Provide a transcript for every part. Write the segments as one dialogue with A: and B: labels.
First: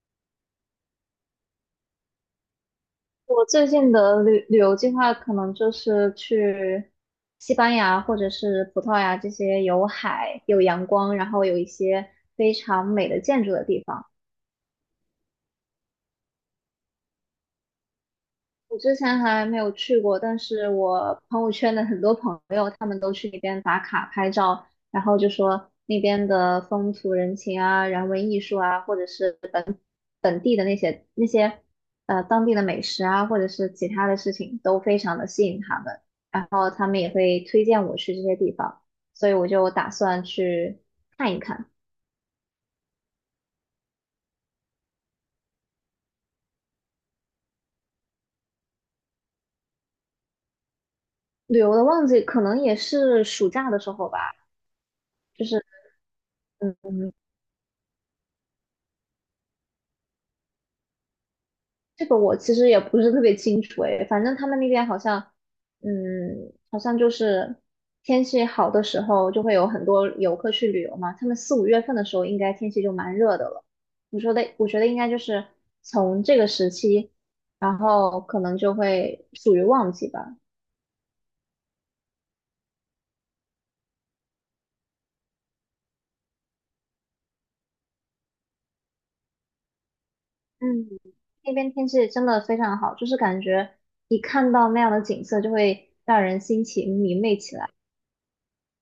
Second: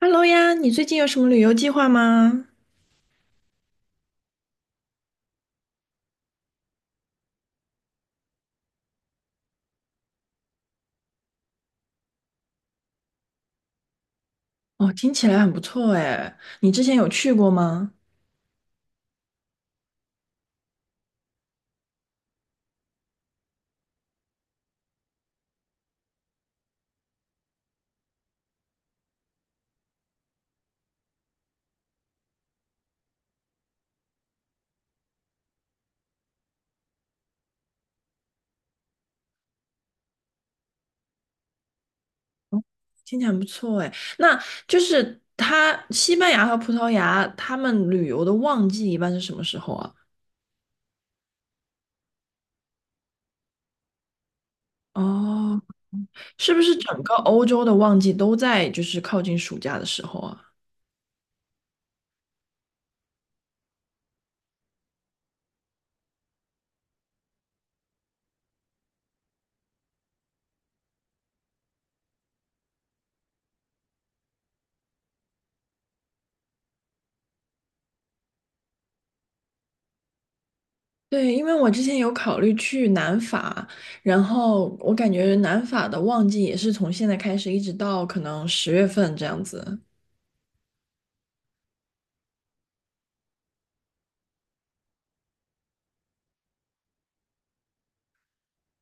A: Hello 呀，你最近有什么旅游计划吗？
B: 我最近的旅游计划可能就是去西班牙或者是葡萄牙这些有海、有阳光，然后有一些非常美的建筑的地方。
A: 哦，听起来很不错哎，你之前有去过吗？
B: 我之前还没有去过，但是我朋友圈的很多朋友，他们都去那边打卡拍照，然后就说那边的风土人情啊、人文艺术啊，或者是本地的那些那些呃当地的美食啊，或者是其他的事情，都非常的吸引他们，然后他们也会推荐我去这些地方，所以我就打算去
A: 听起来很不错哎，那就是它西班牙和葡萄牙，他们旅游的旺季一般是什么时候啊？
B: 旅游的旺季，可能也是暑假的时候吧，就
A: 哦，
B: 是
A: 是不是
B: 嗯。
A: 整个欧洲的旺季都在就是靠近暑假的时候啊？
B: 这个我其实也不是特别清楚诶，反正他们那边好像，好像就是天气好的时候就会有很多游客去旅游嘛。他们四五月份的时候应该天气就蛮热的了。我说的，我觉得应该就是从这个时期，然后可能就会属于旺季吧。
A: 对，因为我之前有考虑去南法，然后我感觉南法的旺季也是从现在开始一直到可能10月份这样子。
B: 嗯，那边天气真的非常好，就是感觉一看到那样的景色就会让人心情明媚起来。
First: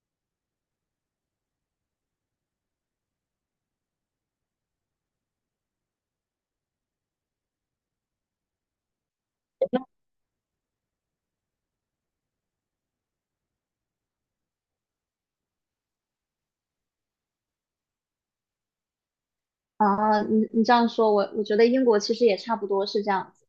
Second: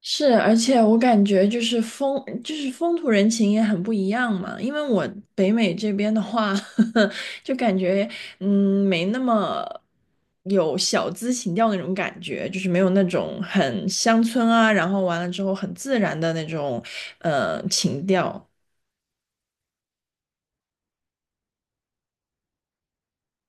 A: 是，而且我感觉就是风，就是风土人情也很不一样嘛。因为我北美这边的话，就感觉没那么有小资情调那种感觉，就是没有那种很乡村啊，然后完了之后很自然的那种情调。
B: 你这样说，我觉得英国其实也差不多是这样子。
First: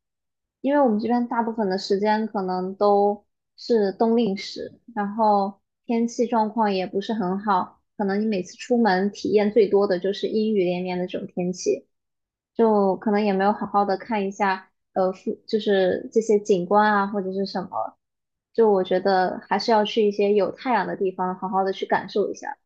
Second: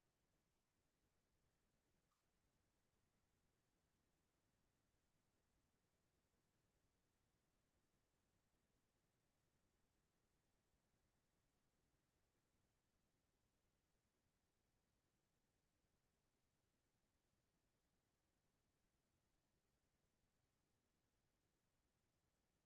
B: 因为我们这边大部分的时间可能都是冬令时，然后天气状况也不是很好，可能你每次出门体验最多的就是阴雨连绵的这种天气，就可能也没有好好的看一下，就是这些景观啊或者是什么，就我觉得还是要去一些有太阳的地方，好好的去感受一下。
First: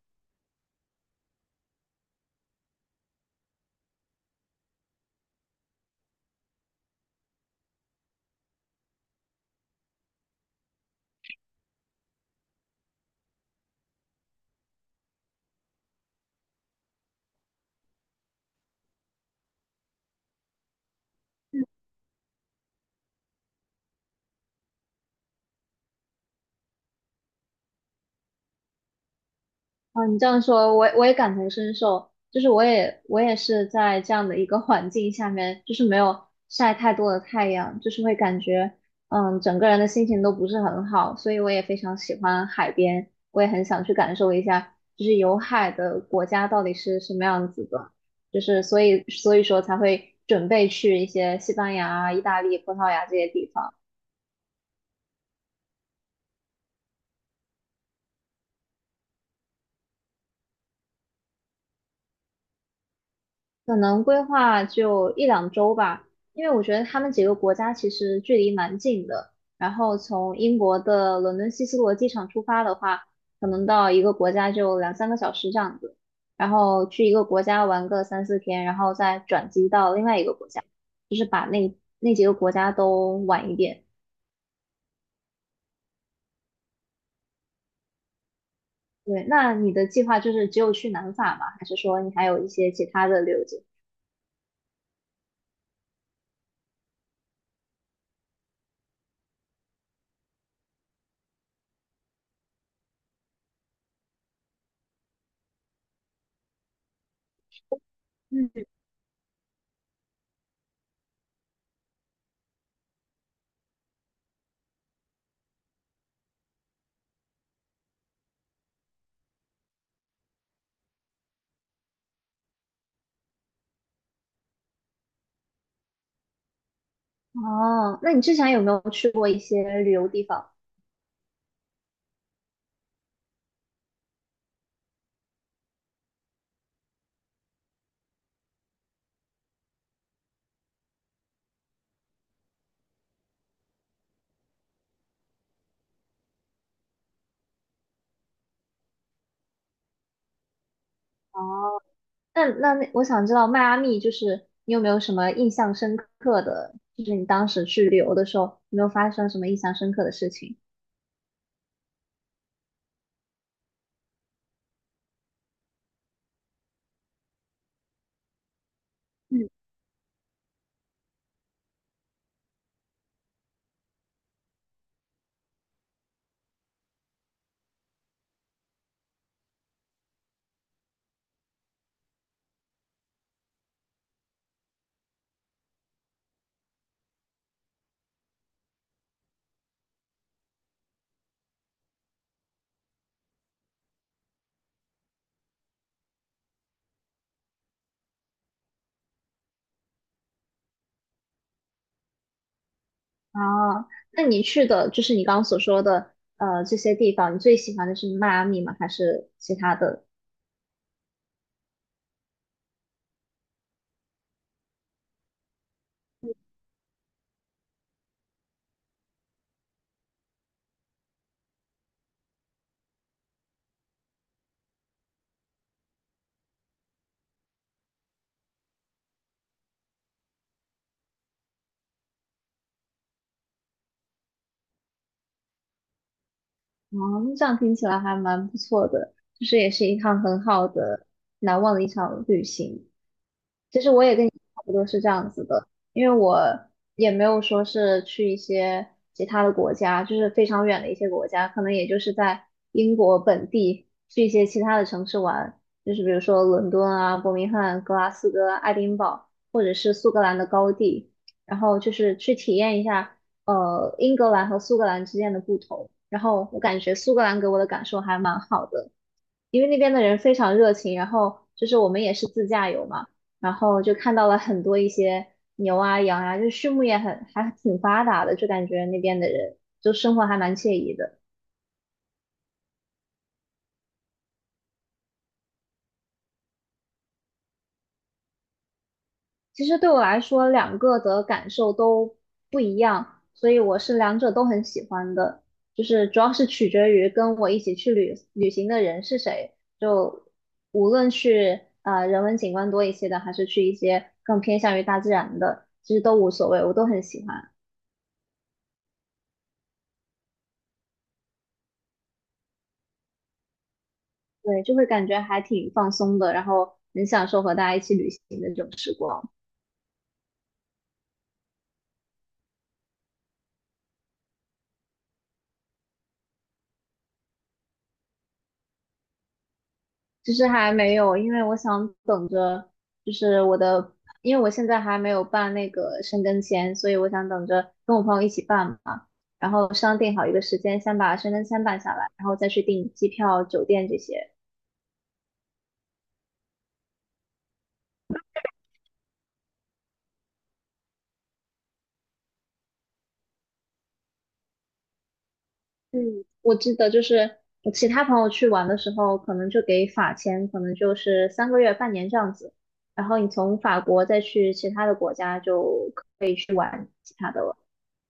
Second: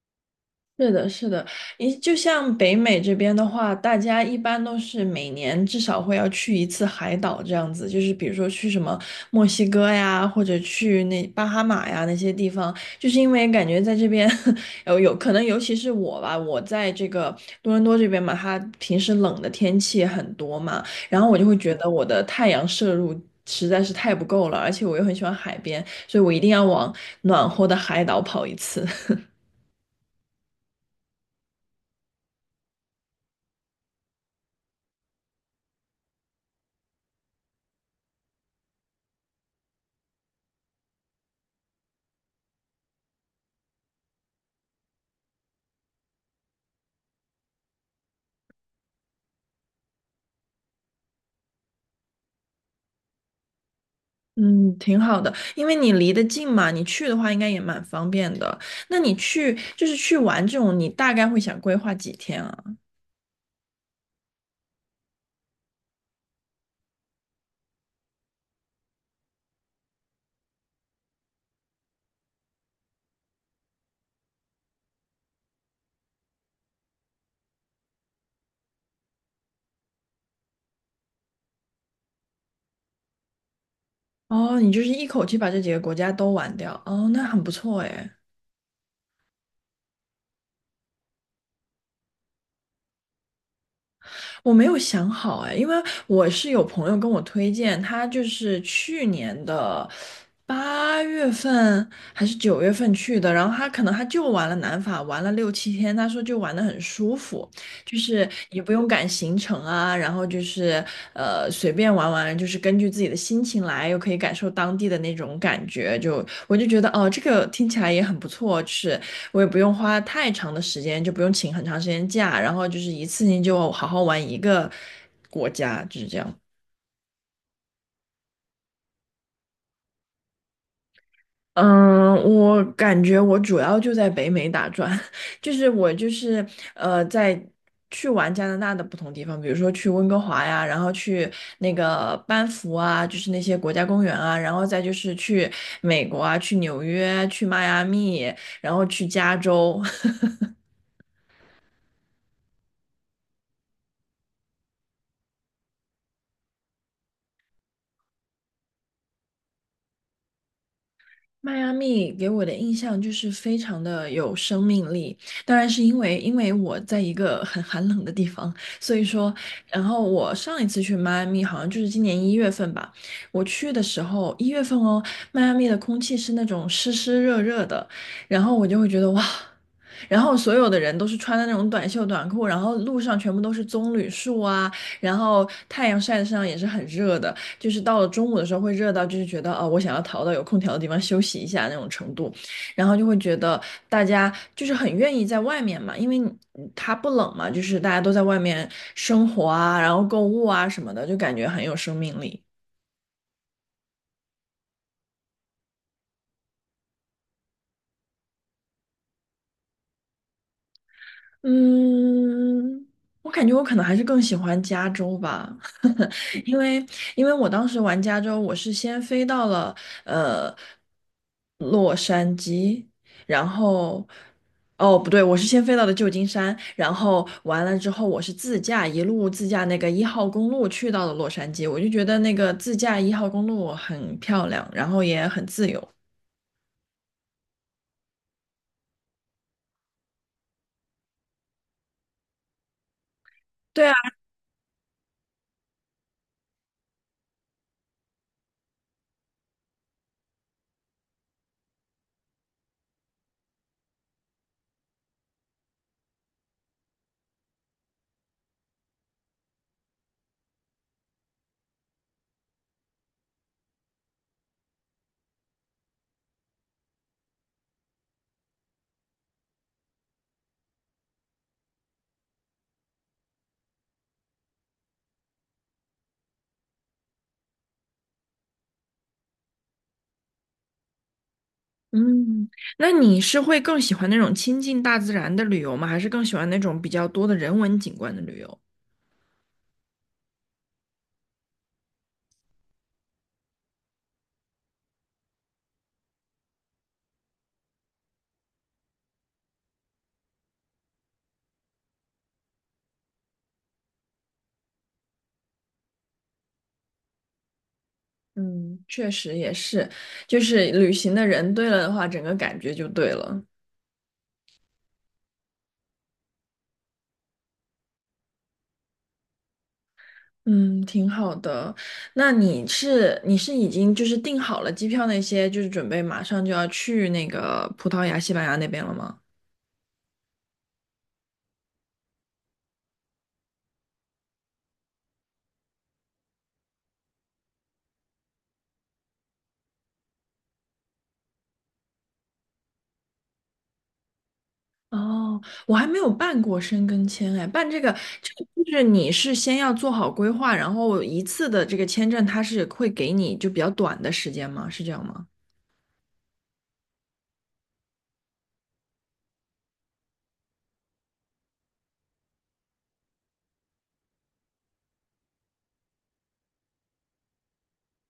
A: 是的，是的，一就像北美这边的话，大家一般都是每年至少会要去一次海岛这样子，就是比如说去什么墨西哥呀，或者去那巴哈马呀那些地方，就是因为感觉在这边 有可能，尤其是我吧，我在这个多伦多这边嘛，它平时冷的天气很多嘛，然后我就会觉得我的太阳摄入。实在是太不够了，而且我又很喜欢海边，所以我一定要往暖和的海岛跑一次。
B: 啊，你这样说，我也感同身受，就是我也是在这样的一个环境下面，就是没有晒太多的太阳，就是会感觉，整个人的心情都不是很好，所以我也非常喜欢海边，我也很想去感受一下，就是有海的国家到底是什么样子的，就是所以说才会准备去一些西班牙啊意大利、葡萄牙这些地方。
A: 嗯，挺好的，因为你离得近嘛，你去的话应该也蛮方便的。那你去就是去玩这种，你大概会想规划几天啊？
B: 可能规划就一两周吧，因为我觉得他们几个国家其实距离蛮近的。然后从英国的伦敦希斯罗机场出发的话，可能到一个国家就两三个小时这样子。然后去一个国家玩个三四天，然后再转机到另外一个国家，就是把那几个国家都玩一遍。
A: 哦，你就是一口气把这几个国家都玩掉，哦，那很不错诶。
B: 对，那你的计划就是只有去南法吗？还是说你还有一些其他的旅游计划
A: 我没有想好哎，因为我是有朋友跟我推荐，他就是去年的8月份还是9月份去的，然后他可能他就玩了南法，玩了6、7天，他说就玩的很舒服，就是也
B: 嗯。
A: 不用赶行程啊，然后就是随便玩玩，就是根据自己的心情来，又可以感受当地的那种感觉，就我就觉得哦，这个听起来也很不错，是我也不用花太长的时间，就不用请很长时间假，然后就是一次性就好好玩一个国家，就是这样。
B: 哦，那你之前有没有去过一些旅游地方？
A: 嗯，我感觉我主要就在北美打转，就是我在去玩加拿大的不同地方，比如说去温哥华呀，然后去那个班夫啊，就是那些国家公园啊，然后再就是去美国啊，去纽约啊，去迈阿密，然后去加州。
B: 哦，那,我想知道迈阿密就是你有没有什么印象深刻的，就是你当时去旅游的时候，有没有发生什么印象深刻的事情？
A: 迈阿密给我的印象就是非常的有生命力，当然是因为我在一个很寒冷的地方，所以说，
B: 嗯，
A: 然后我上一次去迈阿密好像就是今年一月份吧，我去的时候一月份哦，迈阿密的空气是那种湿湿热热的，然后我就会觉得哇，然后所有的人都是穿的那种短袖短裤，然后路上全部都是棕榈树啊，然后太阳晒在身上也是很热的，就是到了中午的时候会热到就是觉得哦，我想要逃到有空调的地方休息一下那种程度，然后就会觉得大家就是很愿意在外面嘛，因为它不冷嘛，就是大家都在外面生活啊，然后购物啊什么的，就感觉很有生命力。
B: 啊，那你去的就是你刚刚所说的这些地方，你最喜欢的是迈阿密吗？还是其他的？
A: 嗯，我感觉我可能还是更喜欢加州吧，因为因为我当时玩加州，我是先飞到了呃洛杉矶，然后哦不对，我是先飞到了旧金山，然后完了之后我是自驾一路自驾那个一号公路去到了洛杉矶，我就觉得那个自驾一号公路很漂亮，然后也很自由。
B: 哦，那这样听起来还蛮不错的，就是也是一趟很好的、难忘的一场旅行。其
A: 对
B: 实
A: 啊。
B: 我也跟你差不多是这样子的，因为我也没有说是去一些其他的国家，就是非常远的一些国家，可能也就是在英国本地去一些其他的城市玩，就是比如说伦敦啊、伯明翰、格拉斯哥、爱丁堡，或者是苏格兰的高地，然后就是去体验一下英格兰和苏格兰之间的不同。然后我感觉苏格兰给我的感受还蛮好的。因为那边的人非常热情，然后就是我们也是自驾游嘛，然后就看到了很多一些牛啊、羊啊，就是畜牧业很还挺发达的，就感觉那边的人就生活还蛮惬意的。
A: 嗯，那你是会更喜欢那种亲近大自然的旅游吗？还是更喜欢那种比较多的人文景观的旅游？
B: 其实对我来说，两个的感受都不一样，所以我是两者都很喜欢的，就是主要是取决于跟我一起去旅行的人是谁，就无论去人文景观多一些的，还是去一些更偏向于大自然的，其实都无所谓，我都很喜欢。
A: 嗯，确实也是，就是旅行的人对了的话，整个感觉就对了。
B: 对，就会感觉还挺放松的，然后很享受和大家一起旅行的这种时光。
A: 嗯，挺好的。那你是已经就是订好了机票那些，就是准备马上就要去那个葡萄牙、西班牙那边了吗？
B: 其实还没有，因为我想等着，就是我的，因为我现在还没有办那个申根签，所以我想等着跟我朋友一起办嘛，然后商定好一个时间，先把申根签办下来，然后再去订机票、酒店这些。
A: 哦，我还没有办过申根签哎，办这个就是你是先要做好规划，然后一次的这个签证它是会给你就比较短的时间吗？是这样吗？
B: 嗯，我记得就是我其他朋友去玩的时候，可能就给法签，可能就是3个月、半年这样子。然后你从法国再去其他的国家，就可以去玩其他的了。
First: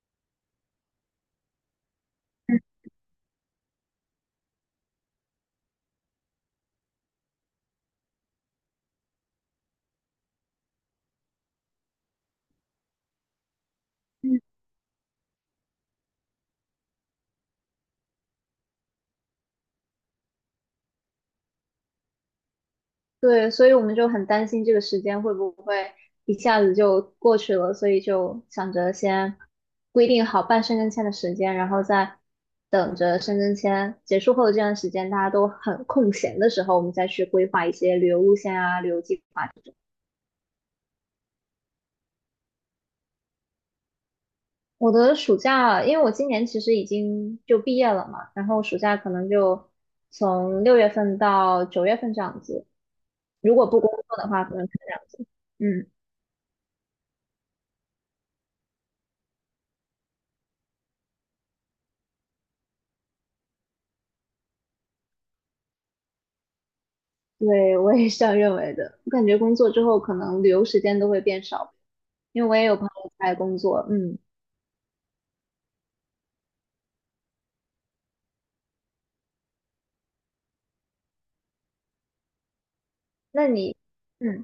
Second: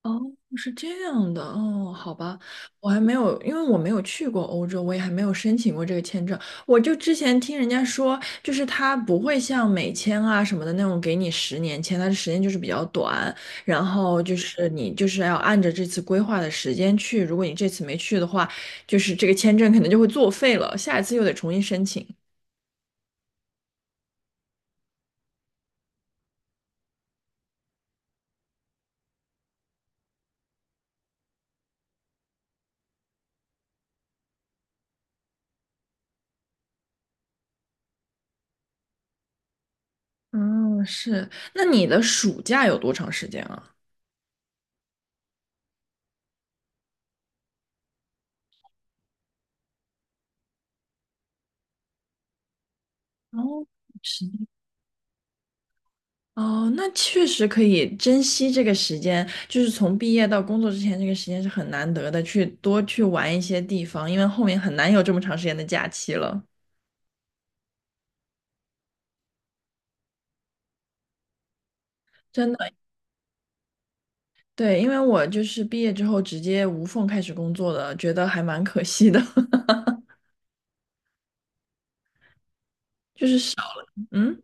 A: 哦，是这样的哦，好吧，我还没有，因为我没有去过欧洲，我也还没有申请过这个签证。我就之前听人家说，就是它不会像美签啊什么的那种给你10年签，它的时间就是比较短，然后就
B: 嗯，
A: 是你就是要按着这次规划的时间去，如果你这次没去的话，就是这个签证可能就会作废了，下一次又得重新申请。
B: 对，所以我们就很担心这个时间会不会一下子就过去了，所以就想着先规定好办申根签的时间，然后再等着申根签结束后的这段时间，大家都很空闲的时候，我们再去规划一些旅游路线啊、旅游计划。这种。
A: 嗯，是。那你的暑假有多长时间啊？
B: 我的暑假，因为我今年其实已经就毕业了嘛，然后暑假可能就从6月份到9月份这样子。如果
A: 哦，
B: 不工作
A: 是。
B: 的话，可能是这样子。嗯，
A: 哦，那确实可以珍惜这个时间，就是从毕业到工作之前，这个时间是很难得的，去多去玩一些地方，因为后面很难有这么长时间的假期了。
B: 对，我也是这样认为的。我感觉工作之后，可能旅游时间都会变少，因为
A: 真
B: 我也
A: 的，
B: 有朋友在工作。嗯，
A: 对，因为我就是毕业之后直接无缝开始工作的，觉得还蛮可惜的。
B: 那你，
A: 嗯，
B: 嗯，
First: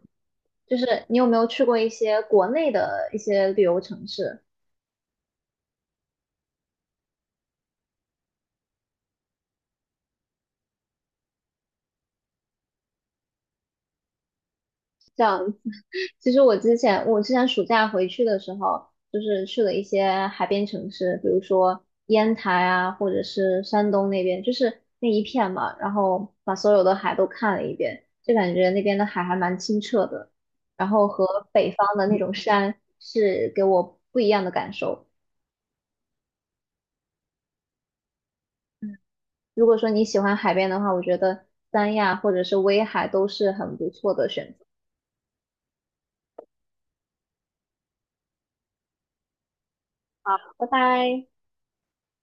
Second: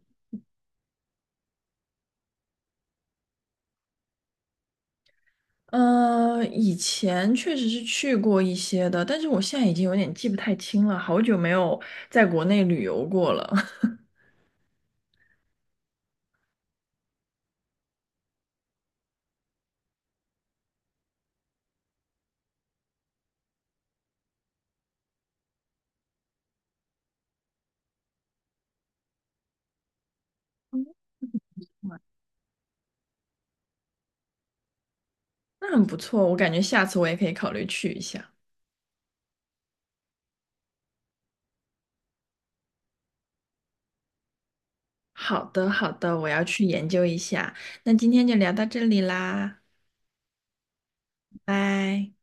B: 就是你有没有去过一些国内的一些旅游城市？
A: 呃，以前确实是去过一些的，但是我现在已经有点记不太清了，好久没有在国内旅游过了。
B: 其实我之前暑假回去的时候，就是去了一些海边城市，比如说烟台啊，或者是山东那边，就是那一片嘛，然后把所有的海都看了一遍，就感觉那边的海还蛮清澈的，然后和北方的那种山是给我不一样的感受。
A: 那很不错，我感觉下次我也可以考虑去一下。
B: 如果说你喜欢海边的话，我觉得三亚或者是威海都是很不错的选择。
A: 好的，好的，我要去研究一下。那今天就聊到这里啦，
B: 拜拜。
A: 拜。